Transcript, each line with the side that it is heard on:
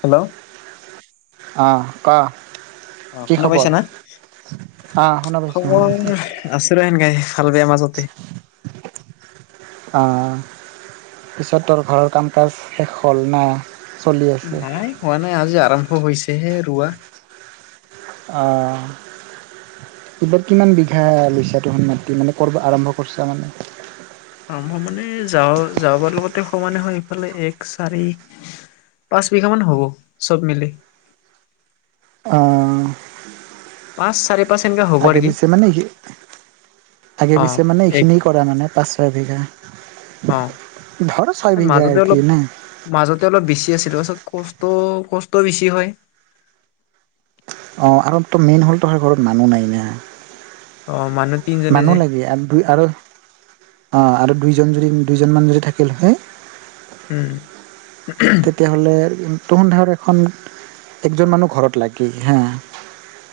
left: Hello
right: অ ক'
left: অ
right: কি
left: শুনা
right: খবৰ?
left: পাইছা না
right: অ', শুনা পাইছোঁ শুনা
left: খবৰ
right: পাইছোঁ।
left: আছে এনকেই ভাল বেয়া মাজতে।
right: অ পিছত তোৰ ঘৰৰ কাম কাজ শেষ হ'ল নাই?
left: হোৱা নাই হোৱা নাই আজি আৰম্ভ হৈছেহে ৰোৱা।
right: অ। এইবাৰ কিমান বিঘা লৈছা তহত মাটি মানে কৰব আৰম্ভ কৰিছা মানে।
left: আৰম্ভ মানে যাওঁ যাবৰ লগতে সমানে হয় ইফালে এক চাৰি। পাঁচ বিঘা মান হ'ব চব মিলি।
right: অঁহ
left: পাঁচ চাৰে পাঁচয়ে
right: আগে পিছে মানে এইখিনি আগে
left: অ
right: পিছে মানে
left: এক
right: এইখিনি- কৰা মানে পাঁচ ছয় বিঘা
left: অ
right: ধৰ ছয় বিঘা‌
left: মাজতে
right: কি
left: অলপ
right: নে
left: মাজতে অলপ বেছি আছিলো তাৰ পিছত কষ্ট কষ্ট বেছি হয়।
right: অহ আৰু তো মেইন হ'ল তহঁতৰ ঘৰত মানুহ নাই না
left: অ মানুহ তিনজনে
right: মানুহ
left: যে
right: লাগে আৰু দুই আৰু অহ আৰু দুইজন যদি দুইজনমান যদি থাকিল হয়।
left: উম হুহ
right: তেতিয়াহ'লে তোৰসন্ধাৰৰ এখন একজন মানুহ ঘৰত লাগে হা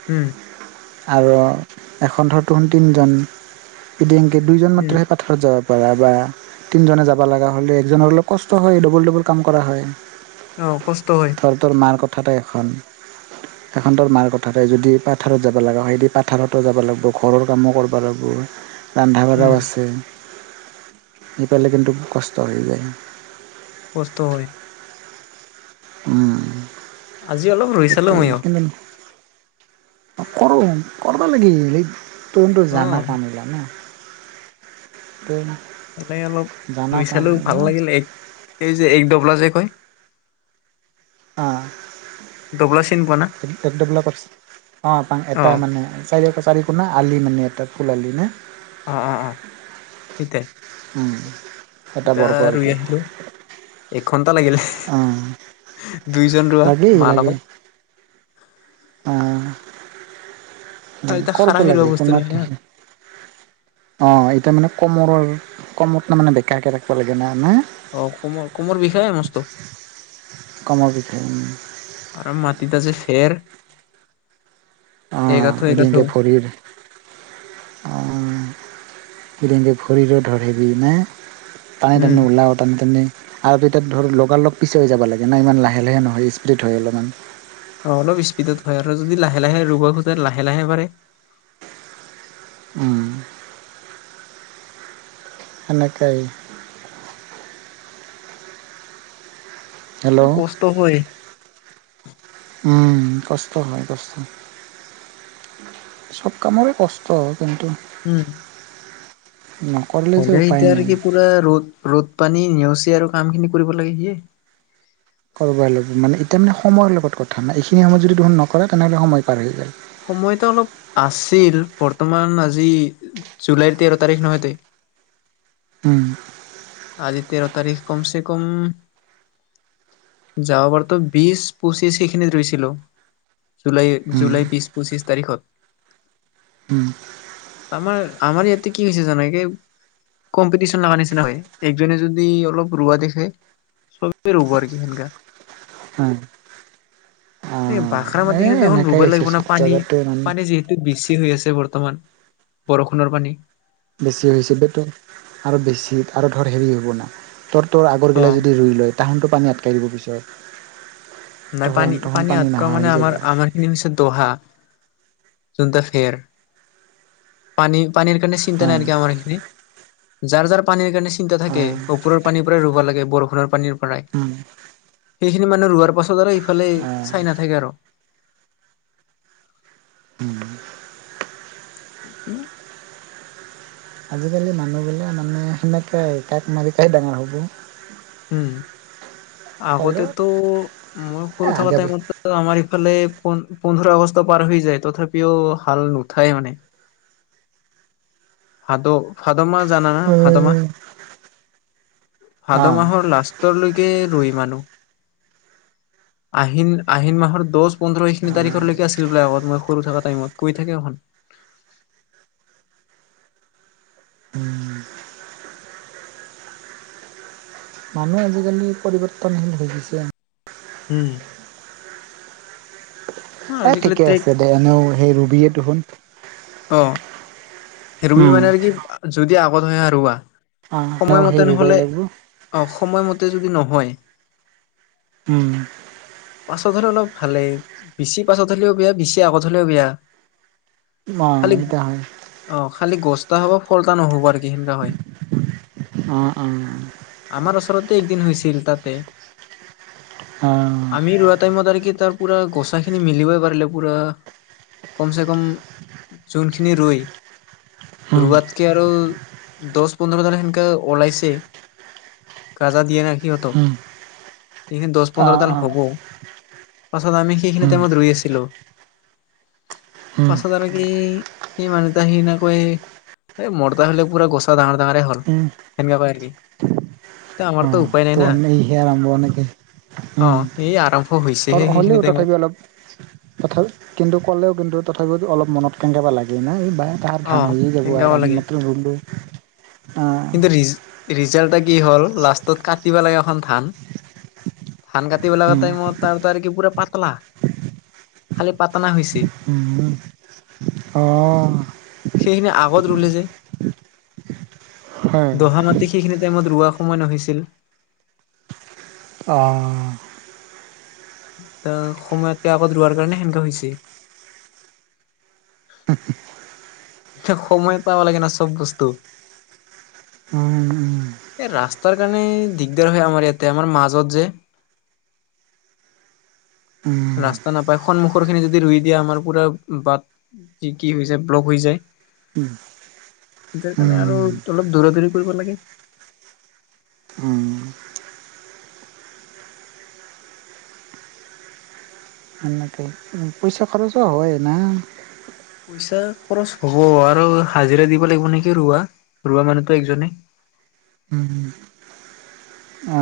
left: উম
right: আৰু এখন ধৰ তোন তিনিজন এদিন কে দুইজন
left: উম
right: মাত্ৰহে পা পথ যাব পাৰা বা তিনিজনে যাবা লগা হ'লে একজনৰ অলপ কষ্ট হয় ডবল, ডবল কাম কৰা হয়!
left: অহ', কষ্ট হয়!
right: ধৰ তোৰ মাৰ কথাতে এখন এখন তোৰ মাৰ কথাতে যদি পাথাৰত যাব লগা হয়! সেইদি পাথাৰতো যাবা লাগিব! ঘৰৰ কামো কৰবা লাগ উম ৰান্ধা
left: উম
right: বঢ়াও আছে! সেইফালে কিন্তু কষ্ট হৈ যায়!
left: কষ্ট হয়!
right: উম,
left: আজি অলপ ৰুই চালো
right: এতিয়া
left: মইও
right: সেইকানে কৰোঁ! কৰবা লাগে হেই তোনটো জানা
left: অ
right: কাম বিলাক ন কেই না
left: এনেই অলপ
right: জানা
left: ৰোগ
right: কাম
left: চালোঁ ভাল
right: না।
left: লাগিলে এই যে এক ডবলা যে কয়
right: অ'হ
left: ডবলা চিন পোৱা না
right: এক ডবলা অহ'
left: অ
right: এটা মানে চাইদে আছে চাৰি ফুট না‌ আলি মানে এটা ফুল আলি নে
left: অহ', অহ', অহ', থিকে
right: উম এটা
left: এতিয়া
right: বৰ্গ
left: আৰু
right: কি
left: ৰুই আহিলোঁ! এঘন্টা লাগিলে
right: অ
left: হুেহ দুইজন ৰোৱা
right: লাগেই
left: মাৰ লগত
right: হয় হয় ',
left: আৰু
right: লাগে
left: এতিয়া
right: কৰিব
left: খাৰা হেৰুৱা
right: লাগে
left: বস্তু
right: কোন
left: নহয়
right: ক
left: না
right: অহ', এতিয়া মানে কমৰৰ কমত ন মানে বেকাকে ৰাখিব লাগে না না
left: অ'হ, অসমৰ, অসমৰ বিষায়ে মস্ত
right: কমৰ বিষয়ে
left: আৰু মাটি আজি খেৰ
right: অহ', যদি
left: এগাঠো
right: এনেকে ভৰিৰ অ'হ, কিন্তু এদিন ভৰিৰে দৰিবি নে তাই
left: উম
right: টানি ওলাও টানি, টানি আৰু তেতিয়া ধৰি লগালগ পিছুৱাই যাবা লাগে! না ইমান লাহে, লাহে নহয় ইস্পীড হয়! অলপমান
left: অহ', অলপ ইস্পীডত হয় আৰু যদি লাহে, লাহে ৰুব খোজে লাহে, লাহে পাৰে!
right: উম সেনেকাই হেল্ল'
left: কষ্ট হয়
right: উম, কষ্ট হয়! কষ্ট চব কামৰে কষ্ট হয়! কিন্তু
left: উম
right: অ'।
left: হ'লে এতিয়া আৰু কি পোৰা ৰ'দ, ৰ'দ পানী নেওচি আৰু কামখিনি কৰিব লাগে সেয়েই।
right: [unintelligible] মানে এতিয়া মানে সময়ৰ লগত কথা নাই এইখিনি সময়ত যদি তোমাৰ নকৰে তেনেহ'লে সময় পাৰ হৈ যায়।
left: সময়টো অলপ আছিল, বৰ্তমান আজি, জুলাইৰ তেৰ তাৰিখ নহয়তে।
right: উম।
left: আজি তেৰ তাৰিখ কমছে কম যোৱা বাৰতো বিছ পঁচিছ সেইখিনিত ৰৈছিলোঁ। জুলাই,
right: উম,
left: জুলাই বিশ পঁচিছ তাৰিখত।
right: উম।
left: আমাৰ, আমাৰ ইয়াতে কি হৈছে জানে কে কম্পিটিশ্যন লগা নিচিনা হয়, একজনে যদি অলপ ৰোৱা দেখে চবেই ৰুব আৰু সেনেকা।
right: হয়।
left: এই বাখা
right: এ
left: মাটিখিনিত দেখোন
right: এনেকাই
left: ৰুবই
right: হৈছে
left: লাগিব, না
right: চব
left: পানী,
right: জাগাতে মানে
left: পানী যিহেতু এইটো বেছি হৈ আছে বৰ্তমান, বৰষুণৰ পানী।
right: বেছি হৈছে, [unintelligible] আৰু বেছি আৰু ধৰ, ধৰ হেৰি হ'ব না। তৰ তোৰ আগৰ
left: অ
right: গিলা যদি ৰুই লয় তাহনতো পানী আটকাই দিব পিছত।
left: নাই
right: তহন
left: পানী,
right: তহন
left: পানী অতকা
right: নাহা
left: মানে
right: হৈ যাব।
left: আমাৰ, আমাৰ ইনচে দহা, জোনটো এয়াৰ, পানী পানীৰ কাৰণে চি চিন্তা নাই
right: অ',
left: নেকি আমাৰ এইখিনিত। যাৰ যাৰ পানীৰ কাৰণে চিন্তা থাকে,
right: অ',
left: ওপৰৰ পানীৰ পৰাই ৰু'ব লাগে বৰষুণৰ পানীৰ পৰাই।
right: উম,
left: সেইখিনি মানে ৰোৱাৰ পাছত আৰু ইফালে
right: অ'।
left: চাই নাথাকে আৰু।
right: উম।
left: [inaudible]
right: আজিকালি মানুহবিলাক মানে সেনেকোৱাই আৰু, তাক মাৰি খাই ডাঙৰ হ'ব।
left: উম,
right: হ'লেও
left: আগতেতো মই
right: এ
left: সৰু থকা
right: আগে
left: টাইমটো আমাৰ ইফালে পোন্ধ, পোন্ধৰ আগষ্ট পাৰ হৈ যায়, তথাপিও হাল নুঠায়েই মানে। ভাদ, ভাদ মাহ জানা না, ভাদ মাহ। ভাদ
right: অঁ
left: মাহৰ লাষ্টৰলৈকে ৰুই মানুহ। [inaudible] আহিন আহিন মাহৰ দহ পোন্ধৰ এইখিনি তাৰিখলৈকে আছিল বোলে আগত মই সৰু থকা টাইমত কৈ থাকে দেখোন।
right: মানুহ আজিকালি পৰিৱৰ্তনশীল হৈ গৈছে।
left: উম।
right: এ
left: আজিকালি
right: ঠিকে
left: ট্ৰেক
right: আছে, দে এনেও সেই ৰুবিয়েই দেখোন।
left: অ', ৰুই
right: উম
left: মানে আৰু কি যদি আগত হয় আহ ৰুৱা।
right: অঁ এনেও
left: সময়
right: সেই
left: মতে
right: ৰুবই
left: নহ'লে,
right: লাগিব
left: অ' সময়মতে যদি নহয়।
right: উম।
left: পাছত হ'লে অলপ ভালেই, বেছি পাছত হ'লেও বেয়া, বেছি আগত হ'লেও বেয়া।
right: অ'
left: খালি
right: এইটো হয়।
left: অ' খালি গছটা হ'ব, ফলটা নহব আৰু কি সেনেকা হয়।
right: অঁ অঁ
left: আমাৰ ওচৰতে একদিন হৈছিল তাতে,
right: অঁ
left: আমি ৰোৱাত টাইমত আৰু কি তাৰ পোৰা গছাখিনি মিলিবই পাৰিলে পোৰা, কম চে কম যোনখিনি ৰুই,
right: উম
left: ৰোৱাত কে আৰু, দহ পোন্ধৰজনে সেনেকা ওলাইছে। গাজা দিয়ে না সিহঁতক,
right: উম
left: এইখিনি দছ পোন্ধৰ
right: অঁ
left: টান
right: অঁ
left: হ'ব। পাছত আমি সেইখিনি
right: উম
left: টাইমত ৰুই আছিলো।
right: উম
left: পাছত আমি ই সি মানুহতা সিনা কৈ এই মৰতা হ'লে পুৰা গছা ডাঙৰ ডাঙৰে হ'ল।
right: উম
left: সেনেকা কয় আৰ কি ত আমাৰতো
right: অঁ
left: উপায় নাই না।
right: [unintelligible] উম
left: অ এই আৰম্ভ
right: তৰ
left: হৈছেহে সেইখিনি
right: হ'লেও
left: টাইমত
right: তথাপি অলপ তথাও কিন্তু ক'লেও কিন্তু তথাপিও অলপ মনত কেনকাবা লাগেই নাই বাই তাৰ
left: অ
right: ধান হৈয়ে যাব
left: তেনেকাব
right: আৰু আমি
left: লাগে
right: মাত্ৰ ৰুলোঁ।
left: কিন্তু ৰিজ ৰিজাল্টতা কি হ'ল লাষ্টত কাটিব লাগে এখন ধান ধান কাট- কাটিব লগা টাইমত তাৰ তাৰিকে পুৰা পাতলা খালি পাতনা হৈছি।
right: উম অ।
left: সেইখিনি আগত ৰুলে যে।
right: হয়
left: দহা মাটি সেইখিনি টাইমত ৰোৱা সময় নহৈছিল।
right: অ।
left: তা সময়তকে আগত ৰোৱাৰ কাৰণে সেনেকা হৈছি। খে সময়ত পাব লাগে না চব বস্তু।
right: উ উম।
left: এ ৰাস্তাৰ কাৰণে দিগদাৰ হয় আমাৰ ইয়াতে আমাৰ মাজত যে। ৰাস্তা নাপায় সন্মুখৰ খিনি যদি ৰুই দিয়ে আমাৰ পুৰা বাট কি কি হৈ যায় ব্লগ হৈ যায়। ইটাৰ কাৰণে আৰু অলপ দৌৰা দূৰি কৰিব লাগে।
right: উম। এনেকে পইচা খৰছো হয় না?
left: পইচা খৰচ হ'ব আৰু হাজিৰা দিব লাগিব নেকি ৰোৱা, ৰোৱা মানুহতো একজনে।
right: উম হুম। অ।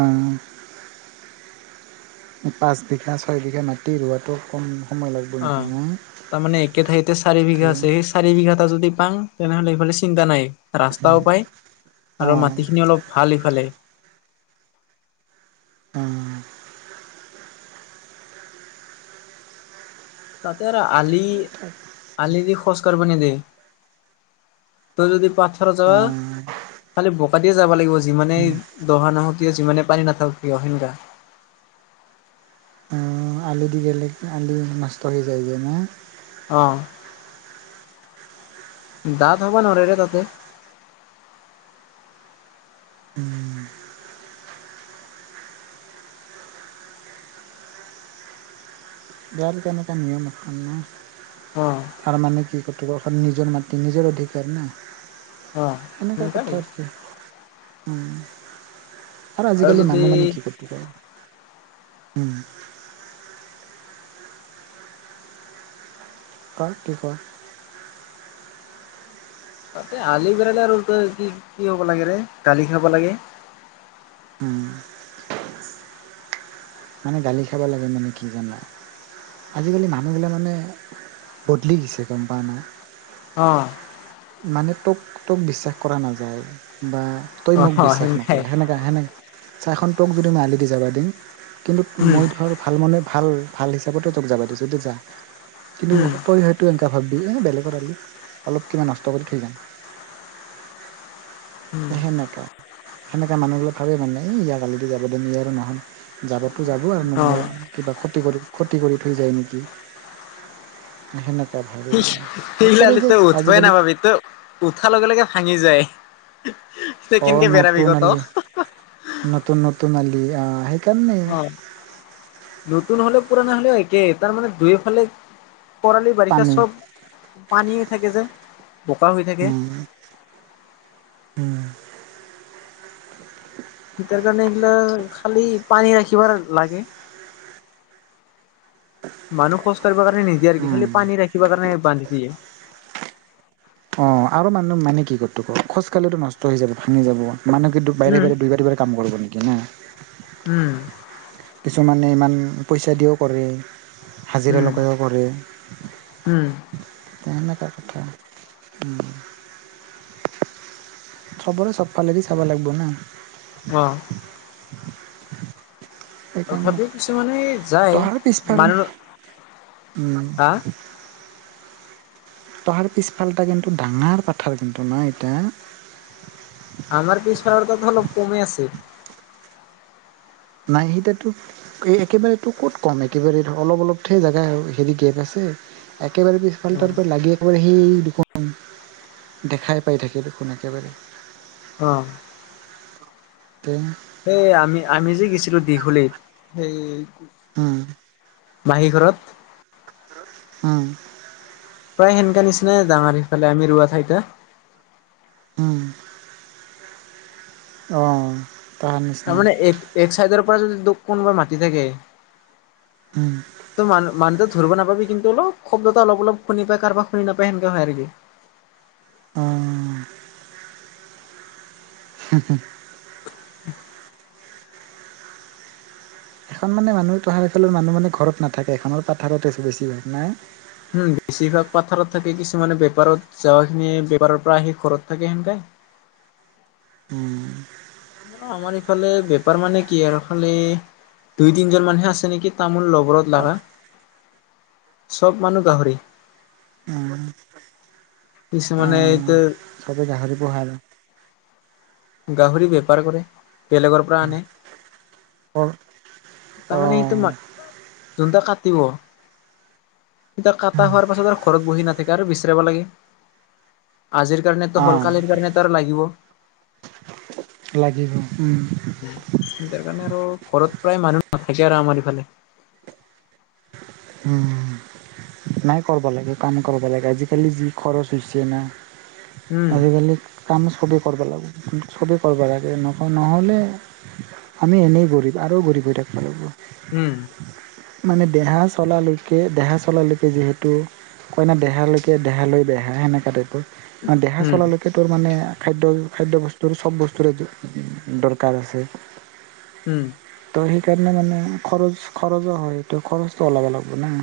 right: পাঁচ বিঘা, ছয় বিঘা মাটি ৰোৱাটো কম সময় লাগিব
left: অ
right: নেকি না
left: তাৰমানে একে ঠাইতে চাৰি বিঘা আছে সেইজ চাৰি বিঘা এটা যদি পাং তেনেহ'লে এইফালে চিন্তা নাই ৰাস্তাও পায় আৰু
right: অঁ
left: মাটিখিনি অলপ ভাল ইফালে
right: অ।
left: তাতে ৰ আলি আলি দি খজ কাঢ়িব নিদিয়ে। তোৰ যদি পাথৰ যৱা
right: অঁ
left: খালি বোকা দিয়ে যাব লাগিব যিমানেই দহা নহওঁক কিয়, যিমানে পানী নাথাকক কিয় সেনেকা।
right: আলু দি গেলেক আলু নষ্ট হৈ যায় যেনে
left: অ। দাঁত হ'ব নৰেৰে তাতে।
right: যাৰ দোকানৰ পৰা নিয়ে মোক মানে
left: অ
right: তাৰ মানে কি? [unintelligible] নিজৰ মাটি নিজৰ অধিকাৰ না
left: অ
right: সেনেকুৱা
left: সেনেকাই
right: কথা আৰ কি। উম আৰু আজিকালি মানুহ মানে কি ক'তো ক উম কাৰ টি ক
left: তাতে আলি বিৰালে আৰু তই কি কি হ'ব লাগে ৰে গালি খাব লাগে।
right: উম। মানে দালি খাব লাগে মানে কি জানা আজিকালি মানুহবিলাক মানে বদলি দিছে, গম পাৱ না?
left: অ'।
right: মানে তোক তোক বিশ্বাস কৰা নাযায় বা তই মোক
left: অ
right: বিশ্বাস
left: সেনেকাই
right: নকৰে সেনেকে। [unintelligible] তোক যদি মই আলি দি যাব দিম, কিন্তু
left: উম
right: মই ধৰ ভাল মানে ভাল ভাল হিচাপতে তোক যাব দিছোঁ থিক আছা, কিন্তু
left: উম
right: তই এনেকে ভাবিবি, এই বেলেগত আালি অলপ কিবা নষ্ট কৰি থৈ যাম।
left: উম
right: সেনেকা। সেনেকা মানুহ বোৰে ভাবে মানে ই ইয়াক আালি দি যাব দিম, ই আৰু নহয়। যাবতো যাব আৰু
left: অ
right: ম কিবা ক্ষতি কৰি ক্ষতি কৰি থৈ যায় নেকি। [unintelligible] মানে আৰু
left: শিল
right: কৰে
left: আলিত
right: যে
left: তই উঠবই
right: আজিকালি
left: নাপাবি, তই উঠাৰ লগে লগে ভাঙি যায়।
right: অ নতুন আলি
left: [unintelligible]
right: নতুন নতুন আলি সেইকাৰণে
left: অ' নতুন হ'লেও পুৰণা হলেও একেই, তাৰমানে দুয়োফালে খৰালি, বাৰিষা
right: পানী
left: চব পানীয়ে থাকে যে বোকা হৈ থাকে।
right: উম'। হুম'।
left: তাৰ কাৰণে এইগিলা খালি পানী ৰাখিব লাগে। মানুহ খোজ কাঢ়িব কাৰণে নিদিয়ে নেকি?
right: উম
left: খালি পানী ৰাখিব কাৰণে বান্ধি দিয়ে।
right: অঁ, আৰু মানুহ মানে কি [unintelligible] খোজকাঢ়িলেতো নষ্ট হৈ যাব, ভাঙি যাব। মানুহ কি দু বাইৰে
left: উম,
right: বাইৰে দুই বাৰ বাৰে কাম কৰিব নেকি না?
left: উম'।
right: কিছুমানে ইমান পইচা দিওঁ কৰে। হাজিৰা
left: উম,
right: লগাইও কৰে
left: উম,
right: তেনেকা কথা। উম'। চবৰে চবফালেদি চাব লাগিব না।
left: অ'।
right: সেইকাৰণে
left: তথাপিও কিছুমানে যায়,
right: তহাৰ পিছফাল
left: মানুহ
right: উম
left: হা
right: তহাৰ পিছফালটা কিন্তু ডাঙৰ পথাৰ কিন্তু নাহ এইটা।
left: আমাৰ পিছফালৰ [unintelligible] কমে আছে
right: নাই, সেইতাতো একেবাৰেটো ক'ত ক'ম একেবাৰে অলপ অলপকেহে জেগা হেৰি গেপ আছে। একেবাৰে
left: অ',
right: পিছফালৰটো লাগে। আগৰ সেই দুখন, দেখাই পাই থাকে দেখোন একেবাৰে।
left: অহ'।
right: তে
left: সেই আমি-আমি যে গেছিলো দীঘলীত, সেই
right: উম'।
left: মাহী ঘৰত।
right: উম'।
left: প্ৰায় সেনেকা নিচিনাই ডাঙৰ সিফালে আমি ৰুবা ঠাইটা।
right: উম'। অ'।
left: তাৰমানে এক-এক চাইডৰ পৰা যদি তোক কোনোবাই মাতি থাকে।
right: উম'।
left: ত' মানুহ মানু্হটো ধৰিব নাপাবি কিন্তু অলপ শব্দটা অলপ অলপ শুনি পাই কাৰোাক শুনি নাপায় সেনেককা হয় আৰু কি
right: অঁ [unintelligible]
left: [inaudible]
right: এখন মানে মানুহ তহাৰ ফালৰ মানুহ মানে ঘৰত নাথাকে এখনৰ পথাৰত আছো বেছি ভাগ নাই।
left: উম বেছিভাগ পথাৰত থাকে, কিছুমানে বেপাৰত যাৱা খিনিয়ে বেপাৰৰ পৰা আহি ঘৰত থাকে সেনকে।
right: উম
left: আমাৰ ইফালে বেপাৰ মানে কি আৰু খালি দুই তিনজন মানহে আছে নেকি তামোল লবৰত লগা, চব মানুহ গাহৰি
right: উম
left: কিছুমানে
right: আহ
left: এইটো
right: চবে গাহৰি পোহাল।
left: গাহৰি বেপাৰ কৰে, বেলেগৰ পৰা আনে।
right: অ
left: তাৰমানে সেইটো ন যোনটো কাটিব এইতা কাটা হোৱাৰ পাছত আৰু ঘৰত বহি নাথাকে আৰু বিচৰাব লাগে আজিৰ কাৰণেতো
right: অ
left: হ'ল কালিৰ কাৰণেতো আৰু লাগিব।
right: লাগিব, উম
left: তাৰ কাৰণে আৰু ঘৰত প্ৰায় মানুহ নাথাকে আৰু আমাৰ ইফালে।
right: উম নাই কৰিব লাগে, কাম কৰিব লাগে আজিকালি যি খৰচ হৈছে না।
left: উম
right: আজিকালি কাম চবেই কৰিব লাগিব, কি চবেই কৰিব লাগে ন নহ'লে আমি এনেই গৰীব আৰু গৰীব হৈ থাকিব লাগিব।
left: উম।
right: মানে দেহাজ। চলালৈকে দেহা চলালৈকে যিহেতু কয়না দেহালৈকে দেহালৈ বেহা সেনেকুৱা টাইপত। অঁ, দেহা
left: উম
right: চলা লৈ ৰ মানে খাদ্য খাদ্য বস্তুৰ চব বস্তুৰে উ দৰকাৰ আছে।
left: উম
right: ত' সেইকাৰণে মানে খৰচ খৰচো হয়, ত খৰচটো ওলাব লাগিব না।